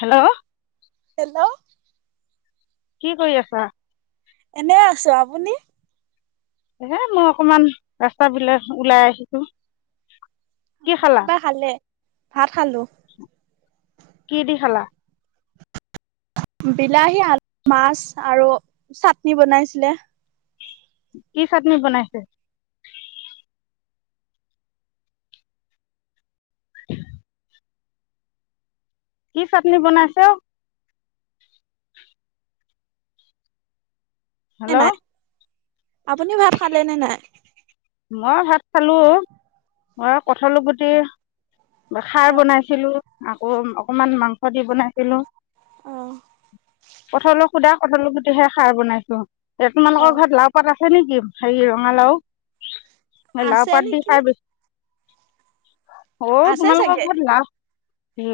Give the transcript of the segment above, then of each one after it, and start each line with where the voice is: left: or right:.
left: Hello
right: hello
left: কি কৰি আছা?
right: এনেই আছো, আপুনি?
left: হে মই অকমান ৰাস্তাফিলে, ওলাই আহিছো।
right: অঁ'
left: কি খালা?
right: কিবা খালে? ভাত খালো।
left: কি দি খালা?
right: বিলাহী আলু মাছ আৰু চাটনি বনাইছিলে।
left: কি চাটনি বনাইছে? কি চাটনি বনাইছে ঔ।
right: নে
left: হেল্ল'
right: নাই, আপুনি ভাত খালে নে নাই?
left: মই ভাত খালোঁ, মই কঠালো গুটি।
right: অ
left: খাৰ বনাইছিলোঁ, আকৌ অকমান মাংস দি বনাইছিলো।
right: অ
left: কঠালো। সুদা কঠালো গুটিহে খাৰ বনাইছো, এ
right: অ
left: তোমালোকৰ ঘৰত লাও পাত আছে নিকি? হেৰি ৰঙালাও। হে লাও
right: আছে
left: পাত দি
right: নেকি
left: খাই বেছ। ঔ
right: আছে
left: তোমালোকৰ
right: চাগে
left: ঘৰত লাও।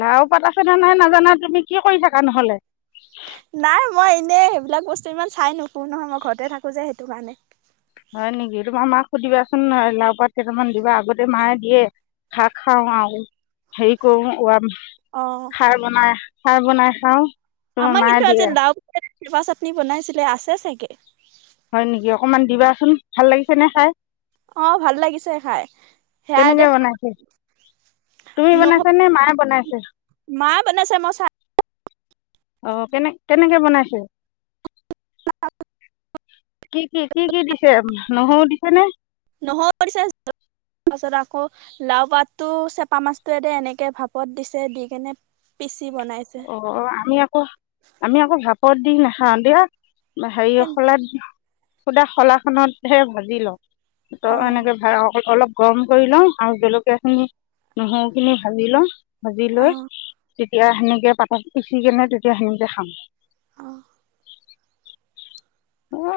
left: লাও পাত আছেনে নাই নাজানা তুমি কি কৰি থাকা নহ'লে।
right: নাই মই এনেই সেইবিলাক বস্তু ইমান চাই নোফোৰো নহয় মই ঘৰতে থাকো যে সেইটো কাৰণে।
left: হয় নিকি তোমাৰ মাক সুধিবাচোন নহয় লাও পাত কেইটামান দিবা আগতে মায়ে দিয়ে। শাক খাওঁ আওঁ। হেৰি কৰো ওয়াম,
right: অ
left: খাৰ বনাই- খাৰ বনাই খাও।
right: আমাৰ কিন্তু আজি লাওপাত কিবা চাটনি বনাইছিলে আছে চাগে।
left: হয় নেকি অকমান দিবাচোন ভাল লাগিছে নে খাই।
right: অ ভাল লাগিছে খাই সেয়াই
left: কেনেকৈ
right: দেখ।
left: বনাইছে তুমি বনাইছা নে মায়ে বনাইছে।
right: মা বনাইছে মই চাই।
left: অ কেনে কেনেকে বনাইছে। কি কি কি কি দিছে নহৰু দিছে নে?
right: নহৰু দিছে জল। তাৰ পাছত আকৌ লাও পাতটো চেপা মাছটোৱে দে এনেকে ভাপত দিছে দি কেনে। পিচি বনাইছে।
left: অ আমি আকৌ আমি আকৌ ভাপত দি নাখাওঁ দিয়া। হেৰি
right: কেন
left: শলাত শূদা শলা খনতহে ভাজি লওঁ। ত
right: অ
left: এনেকে ভাই অক অলপ। গৰম কৰি লওঁ আৰু জলকীয়াখিনি নহৰুখিনি ভাজি লওঁ ভাজি
right: অ
left: লৈ। তেতিয়া সেনেকে পাতত পিচি কেনে তেতিয়া সেনেতে খাম।
right: অঁ।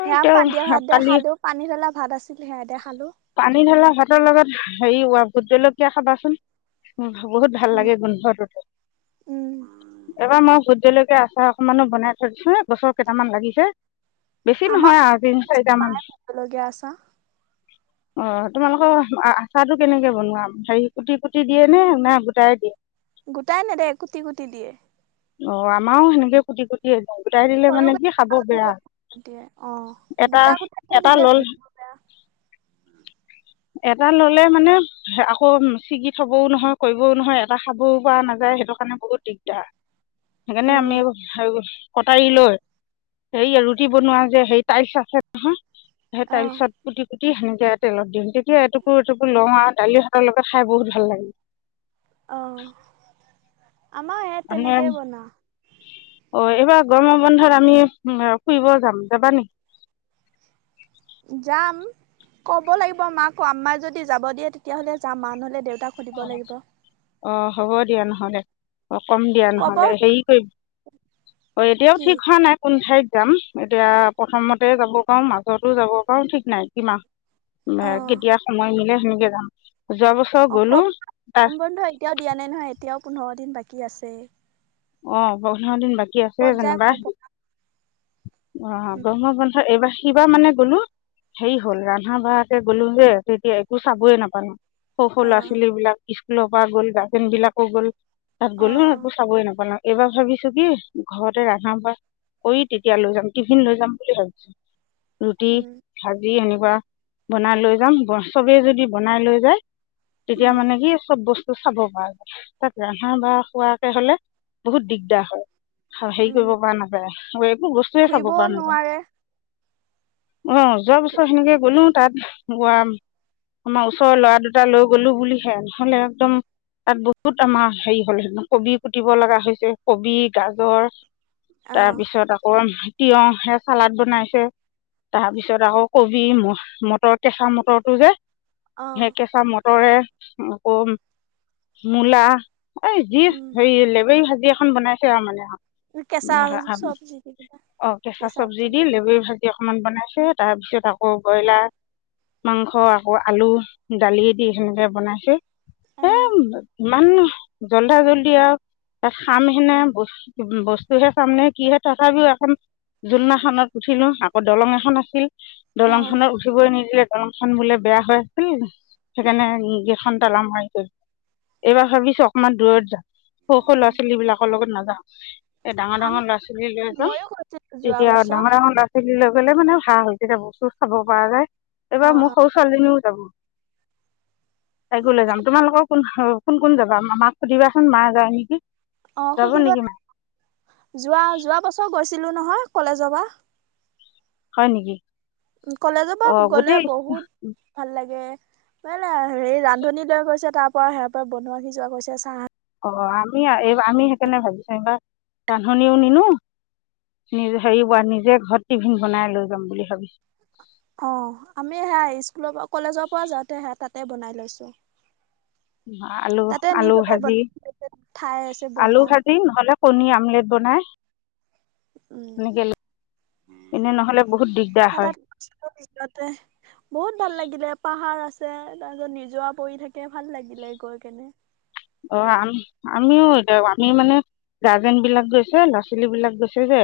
right: সেয়া
left: তেওঁ
right: পানিদিয়া ভাত দে
left: কালি
right: খালো পানী তলা ভাত আছিল সেয়া দে খালোঁ।
left: পানী ঢালা ভাতৰ লগত হেৰি হোৱা ভূত জলকীয়া খাবাচোন। বহুত ভাল
right: উম
left: লাগে গোন্ধটোত।
right: উম
left: এইবাৰ মই ভূত জলকীয়াৰ আচাৰ অকমানো বনাই থৈ দিছো গছৰ কেইটামান লাগিছে। বেছি নহয় আৰু তিন চাৰিটা মান।
right: জলকীয়াৰ আচাৰ।
left: অ তোমালোকৰ আচাৰটো কেনেকে বনোৱা হেৰি কুটি কুটি দিয়ে নে না গোটাই দিয়ে।
right: গোটাই নেদে কুটি কুটি দিয়ে।
left: অ আমাৰো সেনেকে। কুটি কুটিয়েই দিওঁ গোটাই দিলে
right: সৰু
left: মানে কি খাব বেয়া
right: দিয়ে
left: এটা এটা লল।
right: খাব বেয়া।
left: এটা ললে মানে। আকৌ ছিগি থবও নহয় কৰিবও নহয় এটা খাবও পৰা নাযায় সেইটো কাৰণে বহুত দিগদাৰ। সেইকাৰণে
right: উম
left: আমি কটাৰী লৈ হেৰী ৰুটি বনোৱা যে সেই। টাইলচ আছে নহয় সেই
right: অ
left: টাইলচত কুটি কুটি কুটি সেনেকে তেলত দিওঁ তেতিয়া এটুকুৰ এটুকুৰ লও আৰু দালি ভাতৰ লগত খাই বহুত ভাল লাগে
right: অঁ আমাৰ হে তেনেকে বনাও
left: অ এইবাৰ গৰম বন্ধত আমি ফুৰিব যাম যাবা নেকি
right: যাম ক'ব লাগিব মাকো আমামাই যদি যাব দিয়ে তেতিয়াহ'লে যাম মা নহ'লে দেউতাক সুধিব লাগিব
left: অ হ'ব দিয়া নহ'লে অ কম দিয়া
right: ক'ব
left: নহ'লে হেৰি কৰিম অ এতিয়াওঁ
right: কি
left: ঠিক হোৱা নাই কোন ঠাইত যাম এতিয়া প্ৰথমতে যাব পাৰোঁ মাজতো যাব পাৰো ঠিক নাই কিমাহ।
right: অ
left: কেতিয়া সময় মিলে সেনেকে যাম যোৱা বছৰ
right: অ
left: গ'লোঁ
right: কক
left: তাত
right: গৰম বন্ধ এতিয়াও দিয়া নাই নহয় এতিয়াও পোন্ধৰ দিন বাকী আছেয়ে
left: অ পোন্ধৰ দিন বাকী আছেই
right: ক'ত যায়
left: যেনিবা
right: কব
left: অ
right: উম
left: গৰমৰ বন্ধত এইবাৰ হে কিবা মানে গ'লো হেৰি হ'ল ৰন্ধা বঢ়াকে গ'লো যে তেতিয়া একো চাবয়ে নাপালোঁ সৰু সৰু
right: অ
left: ল'ৰা ছোৱালী বিলাক স্কুলৰ পৰা গ'ল গাৰ্জেন বিলাকো গ'ল তাত
right: অ
left: গ'লো
right: অ
left: একো চাবই নাপালোঁ এইবাৰ ভাবিছোঁ কি ঘৰতে ৰান্ধা বাঢ়া তেতিয়া লৈ যাম টিফিন লৈ যাম বুলি ভাবিছোঁ ৰুটি
right: উম
left: ভাজি এনেকুৱা বনাই লৈ যাম চবেই যদি বনাই লৈ যায় তেতিয়া
right: উম
left: মানে কি চব বস্তু চাব পাৰা যায় তাত ৰান্ধা বাঢ়া খোৱাকে হ'লে বহুত দিগদাৰ হয় আৰু হেৰী
right: উম
left: কৰিব পৰা নাযায় একো বস্তুৱে চাব
right: ঘুৰিবও নোৱাৰে
left: অ যোৱা বছৰ সেনেকে গ'লো তাত গোৱাম আমাৰ ওচৰৰ ল'ৰা দুটা লৈ গ'লো বুলিহে নহ'লে একদম। তাত বহুত আমাৰ হেৰি হ'লে কবি কুতিব লগা হৈছে। কবি গাজৰ
right: অ
left: তাৰপিছত আকৌ তিয়হে চালাদ বনাইছে। তাৰপিছত আকৌ কবি মটৰ কেঁচা মটৰটো যে।
right: অ
left: সেই কেঁচা মটৰে আকৌ মূলা এই যি
right: উম
left: হেৰি লেবেৰি ভাজি এখন বনাইছে আৰু মানে আহ।
right: কেচা চবজি
left: অ কেঁচা চব্জি দি লেবেৰি ভাজি অকনমান বনাইছে তাৰপিছত আকৌ ব্ৰইলাৰ। মাংস আকৌ আলু দালি দি সেনেকে বনাইছে
right: অ
left: এ। ইমান জল্দা জল্দি আৰু তাত খাম সেনে বস্তু হে চামনে কিহে। তথাপিওঁ এখন জোলনা এখনত ন উঠিলো আকৌ দলং এখন আছিল
right: অ
left: দলং খনত উঠিবই নিদিলে। দলংখন বোলে বেয়া হৈ আছিল। সেইকাৰণে গেতখন তালা মাৰি গৈছিল। এইবাৰ ভাবিছোঁ অকমান দূৰত যাম। সৰু- সৰু ল'ৰা ছোৱালী বিলাকৰ লগত নাযাওঁ। এই ডাঙৰ
right: আম
left: -ডাঙৰ ল'ৰা ছোৱালী লৈ যাম
right: মইয়ো গৈছিলো যোৱা
left: তেতিয়া
right: বছৰ
left: ডাঙৰ -ডাঙৰ লৰা ছোৱালী। লৈ গ'লে মানে ভাল। তেতিয়া বস্তু চাব পৰা যায়
right: অ
left: এইবাৰ মোৰ
right: অ
left: সৰু ছোৱালীজনীও যাব। তাইকো লৈ যাম তোমালোকৰ কোন কোন যাবা। মাক সুধিবাচোন মা যায় নেকি।
right: অ
left: যাব
right: সুধিব
left: নেকি মা
right: লাগিব। যোৱা যোৱা বছৰ গৈছিলোঁ নহয় কলেজৰ পৰা।
left: হয় নেকি।
right: কলেজৰ পৰা
left: অঁ
right: গ'লে
left: গোটেই
right: বহুত। ভাল লাগে। ৰান্ধনী লৈ গৈছে তাৰ পৰা সিহঁত বনোৱা সিজোৱা কৰিছে চাহ।
left: অ আমি এই আমি সেইকাৰণে ভাবিছোঁ এইবাৰ ৰান্ধনীও নিনো। নিজে হেৰি বা নিজে ঘৰত টিফিন বনাই লৈ যাম বুলি ভাবিছোঁ।
right: অ আমি সেয়া স্কুলৰ পৰা কলেজৰ পৰা যাওঁতে সে তাতে বনাই লৈছোঁ।
left: আ আলু,
right: তাতে নি
left: আলু
right: পেলাই
left: ভাজি
right: বনাই ঠাই আছে
left: আলু
right: বনোৱা
left: ভাজি নহ'লে কণী আমলেট বনাই।
right: উম,
left: এনেকৈ এনে নহ'লে বহুত দিগদাৰ
right: সে
left: হয়
right: তাত [unintelligible] টে বহুত ভাল লাগিলে।, পাহাৰ আছে তাৰছত নিজৰা পৰি থাকে, ভাল লাগিলে গৈ কেনে।
left: অ' আম আমিও তে আমিও মানে। গাৰ্জেন বিলাক গৈছে, ল'ৰা ছোৱালী বিলাক গৈছে যে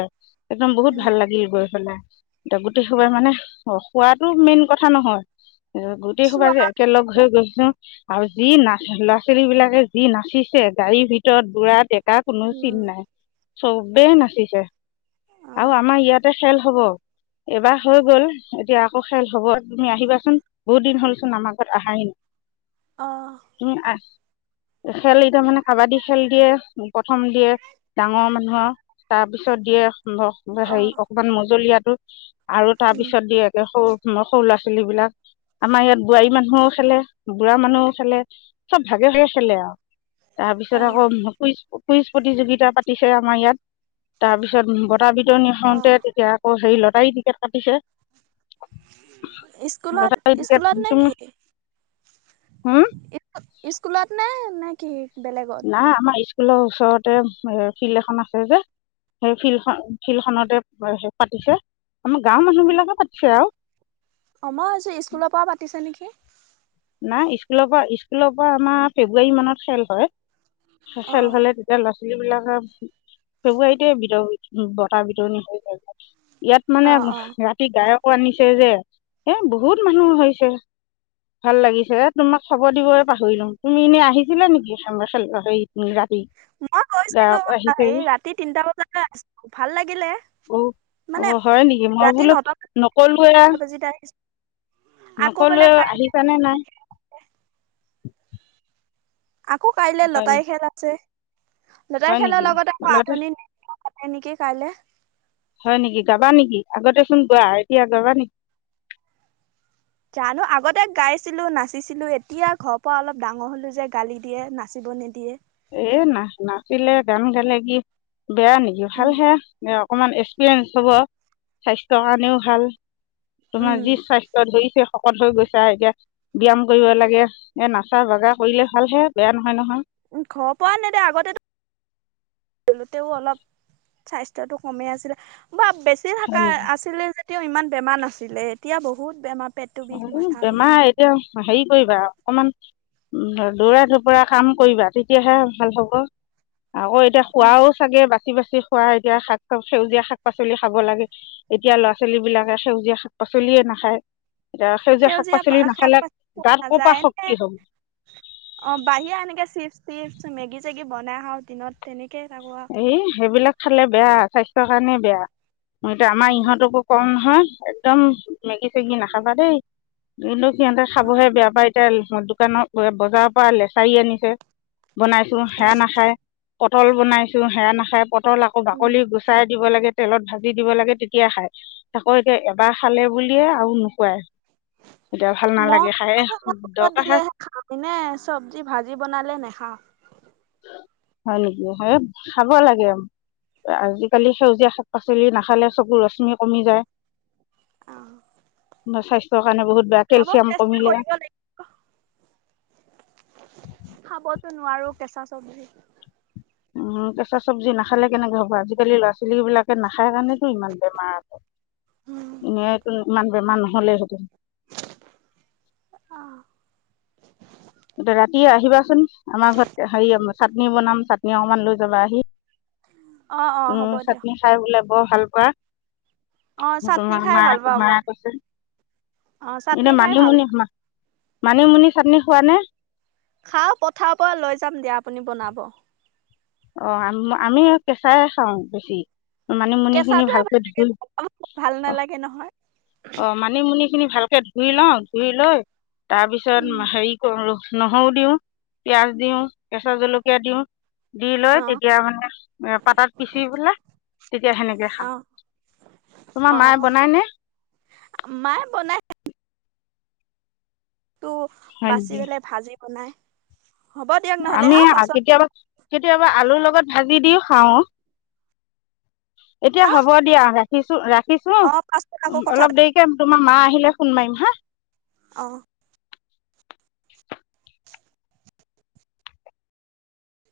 left: একদম বহুত
right: উম
left: ভাল লাগিল গৈ পেলাই। এতিয়া গোটেই সোপাই মানে খ খোৱাটো মেইন কথা নহয়। এ গোটেই সোপা
right: চোৱা
left: যে একেলগ হৈ গৈছো আও যি নাচ ল'ৰা- ছোৱালী বিলাকে যি নাচিছে গাড়ীৰ ভিতৰত বুঢ়া- ডেকা কোনো চিন
right: উম
left: নাই, চবেই নাচিছে। আও
right: অঁ
left: আমাৰ ইয়াতে খেল হ'ব। এবাৰ হৈ গ'ল এতিয়া আকৌ খেল হ'ব। তুমি আহিবাচোন, বহুত দিন হ'লচোন আমাৰ ঘৱত আহাই নাই।
right: অহ,
left: তুমি আহ খেল এইটো মানে কাবাডী খেল দিয়ে, প্ৰথম দিয়ে। ডাঙৰ মানুহৰ তাৰপিছত দিয়ে সম [unintelligible]
right: অঁ
left: হেৰি অকমান মজলীয়াটো আৰু তাৰ
right: উম
left: পিছত দিয়ে একে সৰু- সৰু ল'ৰা ছোৱালী বিলাক। আমাৰ ইয়াত বোৱাৰী মানুহও খেলে, বুঢ়া মানুহও খেলে, চব ভাগে ভাগে খেলে আও তাৰ পিছত
right: অঁ
left: আকৌ কুইজ কুইজ প্ৰতিযোগিতা পাতিছে আমাৰ ইয়াত তাৰপিছত বত টা বিতৰণি হওঁতে
right: অঁ
left: তেতিয়া আকৌ হেই লটাৰী টিকেট কাটিছে।
right: ওম, স্কুলত
left: লটাৰী টিকেট
right: স্কুলত
left: তুমি
right: নেকি?
left: হম
right: স্কুলত নে নে কি বেলেগত?
left: নাই, আমাৰ স্কুলৰ ওচৰতে এ ফিল্ড এখন আছে যে সেই ফিল্ড খন ফিল্ড খনতে হে পাতিছে আমাৰ গাঁওৰ মানুহ বিলাকে পাতিছে আও।
right: অ মই ভাবিছো স্কুলৰ পৰা পাতিছে নেকি?
left: নাই স্কুলৰ পা স্কুলৰ পৰা আমাৰ ফেব্ৰুৱাৰী মানত খেল হয়। সেখন
right: অ',
left: হ'লে তেতিয়া লৱা ছলি বিলাকে ফেব্ৰুৱাৰীতেই বিতৰ বটাঁ বিতৰণি হৈ গল [unintelligible] ইয়াত মানে
right: অ', অ',
left: ৰাতি গায়কো আনিছে যে, এ বহুত মানুহ হৈছে। ভাল লাগিছে তোমাক খবৰ দিবই পাহৰিলোঙ তুমি এনেই আহিছিলা নেকি সাঙবা খেল সেই ৰাতি?
right: মই গৈছিলো,
left: গায়ক আহিছে
right: সেই
left: যে
right: ৰাতি তিনটা বজালে আছিলো ভাল লাগিলে। মানে
left: অ' হয় নেকি? মই
right: ৰাতি
left: বোলো
right: নটা
left: নকলোয়ে।
right: বাজিতে আহিছোঁ আকৌ বোলে
left: নকলোৱে
right: কাইলৈ
left: আহিছানে নাই?
right: আকৌ কাইলছ
left: হয় নি
right: লটাৰি খেল আছে, লটাৰি
left: হয়
right: খেলৰ
left: নেকি
right: লগত আকৌ
left: ল'ৰাটো
right: আধুনিক নৃত্ হ'লেই নেকি কাইলে।
left: হয় নেকি গাবা নিকি? আগতে চোন গোৱা, এতিয়া গাবা নি
right: জানো! আগতে গাইছিলো, নাচিছিলো, এতিয়া ঘৰ পৰা অলপ ডাঙৰ হ'লো যে গালি দিয়ে নাচিব নিদিয়ে।
left: এ না নাচিলে গান গালে কি বেয়া নিকি?, ভাল
right: উম
left: হে। দে অকমান এক্সপিৰিয়েঞ্চ হ'ব, স্বাস্থ্যৰ কাৰণেও ভাল। তোমাৰ যি
right: উম
left: স্বাস্ স্থ্য ধৰিছে শকত হৈ গৈছা, এতিয়া ব্যাম কৰিব লাগে, এ নাচা বাগা কৰিলে ভাল হে বেয়া নহয় নহয়।
right: উম ঘৰ পৱা নিদে আগতেটো জলোতেও অলপ স্বাস্থ্যটো ক'মে আছিলে, বা বেছি
left: হয়
right: ভাকাৰ
left: নেকি
right: আছিলে যেতিয়া ইমান বেমাৰ নাছিলে এতিয়া বহুত বেমা
left: এই বেমাৰ এতিয়া সেই কইবা অকমান দৌৰা ধপৰা কাম কৰিবা, তেতিয়াহে ভাল হব, আকৌ এতিয়া
right: উম
left: খোৱাও চাগে বাচি বাচি খোৱা, এতিয়া শাক সেউজীয়া শাক পাচলি খাব লাগে। এতিয়া ল'ৰা ছোৱালী বিলাকে সেউজীয়া শাক পাচলিয়ে নাখায়। এতিয়া শাক
right: সেউজীয়া
left: পাচলি
right: শাক
left: নাখালে
right: পাচল
left: গাত
right: পা
left: ক'ৰ পৰা
right: যায় নে।
left: শক্তি হ'ব
right: অ বাহিৰা এনেকে চিপছ তিপছ মেগি চেগি বনাই খাওঁ, দিনত তেনেকে থাকো আও।
left: সেই সেইবিলাক খালে বেয়া, স্বাস্থ্যৰ কাৰণে বেয়া, এতিয়া আমাৰ
right: উম
left: ইহঁতকো কম নহয়, একদম মেগি চেগি নাখাবা দেই কিন্তু সিহঁতে
right: অ
left: খাবহে বেয়া পায়। দোকানৰ বজাৰৰ পৰা লেচাৰী আনিছে, বনাইছো
right: অ,
left: সেয়া নাখায়। পটল বনাইছো সেয়া নাখায়, পটল আকৌ
right: উম
left: বাকলি গুচ চাই দিব লাগে, তেলত ভাজি দিব লাগে তেতিয়া খাই। আকৌ এতিয়া এবাৰ খালে বুলিয়ে আৰু নুখোৱাই। এতিয়া ভাল
right: মই
left: নালাগে খায়ে,
right: মুখত
left: দৰকাৰ
right: দিলেহে খাওঁ এনে চব্জি ভাজি বনালে নেখাওঁ।
left: হয় নেকি। হে খাব লাগে। আজিকালি সেউজীয়া শাক- পাচলি নাখালে চকু ৰশ্মি কমি যায়।
right: অ।
left: স্বাস্থ্য কাৰণে বহুত বেয়া,
right: খাব
left: কেলচিয়াম
right: চেষ্টা
left: কমিলে।
right: কৰিব লাগিব খাবতো নোৱাৰো কেঁচা চব্জি।
left: উম' কেঁচা চবজি নাখালে কেনেকে হ'ব, আজিকালি ল'ৰা ছোৱালী বিলাক নাখায় কাৰণেতো ইমান বেমাৰ আছে,
right: উম,
left: এনেই ইমান বেমাৰ নহলে হেঁতেন।
right: অ।
left: ৰাতি আহিবাচোন আমাৰ ঘৰত, হেৰি চাটনি বনাম চাটনি অকমান লৈ যাবাহি।
right: অ অ হ'ব
left: উম'
right: দিয়ক
left: চাটনি খাই বোলে বৰ ভাল পোৱা?
right: অ চাটনি
left: তোমাৰ
right: খাই ভাল
left: মাই
right: পাওঁ মই
left: মাই কৈছে,
right: অ চাটনি
left: এনে
right: খাই ভাল
left: মানিমুনি
right: পাওঁ।
left: মানিমুনি চাটনি খোৱা নে।
right: খাওঁ পথাৰৰ পৰা লৈ যাম দিয়া, আপুনি বনাব।
left: অ আম আমি কেঁচাই খাওঁ বেছি। মানিমুনিখিনি
right: কেঁচাটোৱে ভাল
left: ভালকে
right: লাগে
left: ধুই
right: পকাবোৰ ভাল
left: অ
right: নালাগে নহয়
left: অ। মানিমুনি খিনি ভালকে ধুই লওঁ, ধুই লৈ তাৰ পিছত হেৰি কৰো নহৰু দিওঁ, পিয়াজ দিওঁ, কেঁচা জলকীয়া দিওঁ। দি লৈ
right: অ
left: তেতিয়া মানে পাতাত পিচি পেলাই, তেতিয়া সেনেকে
right: অ
left: খাওঁ। তোমাৰ
right: অ
left: মায়ে বনাই নে?
right: মায়ে বনাই। টো
left: হয়
right: বাচি
left: নেকি
right: গলে ভাজি বনাই। হ'ব দিয়ক নহ'লে
left: আমি
right: হা পাছত
left: কেতিয়াবা কেতিয়াবা আলুৰ লগত ভাজি দিও খাওঁ। এতিয়া
right: হা
left: হ'ব দিয়া, ৰাখিছো, ৰাখিছো
right: অ পাছত আকৌ কথা
left: অলপ
right: পাতিম
left: দেৰি তোমাৰ মা আহিলে ফোন মাৰিম হা?
right: অঁ।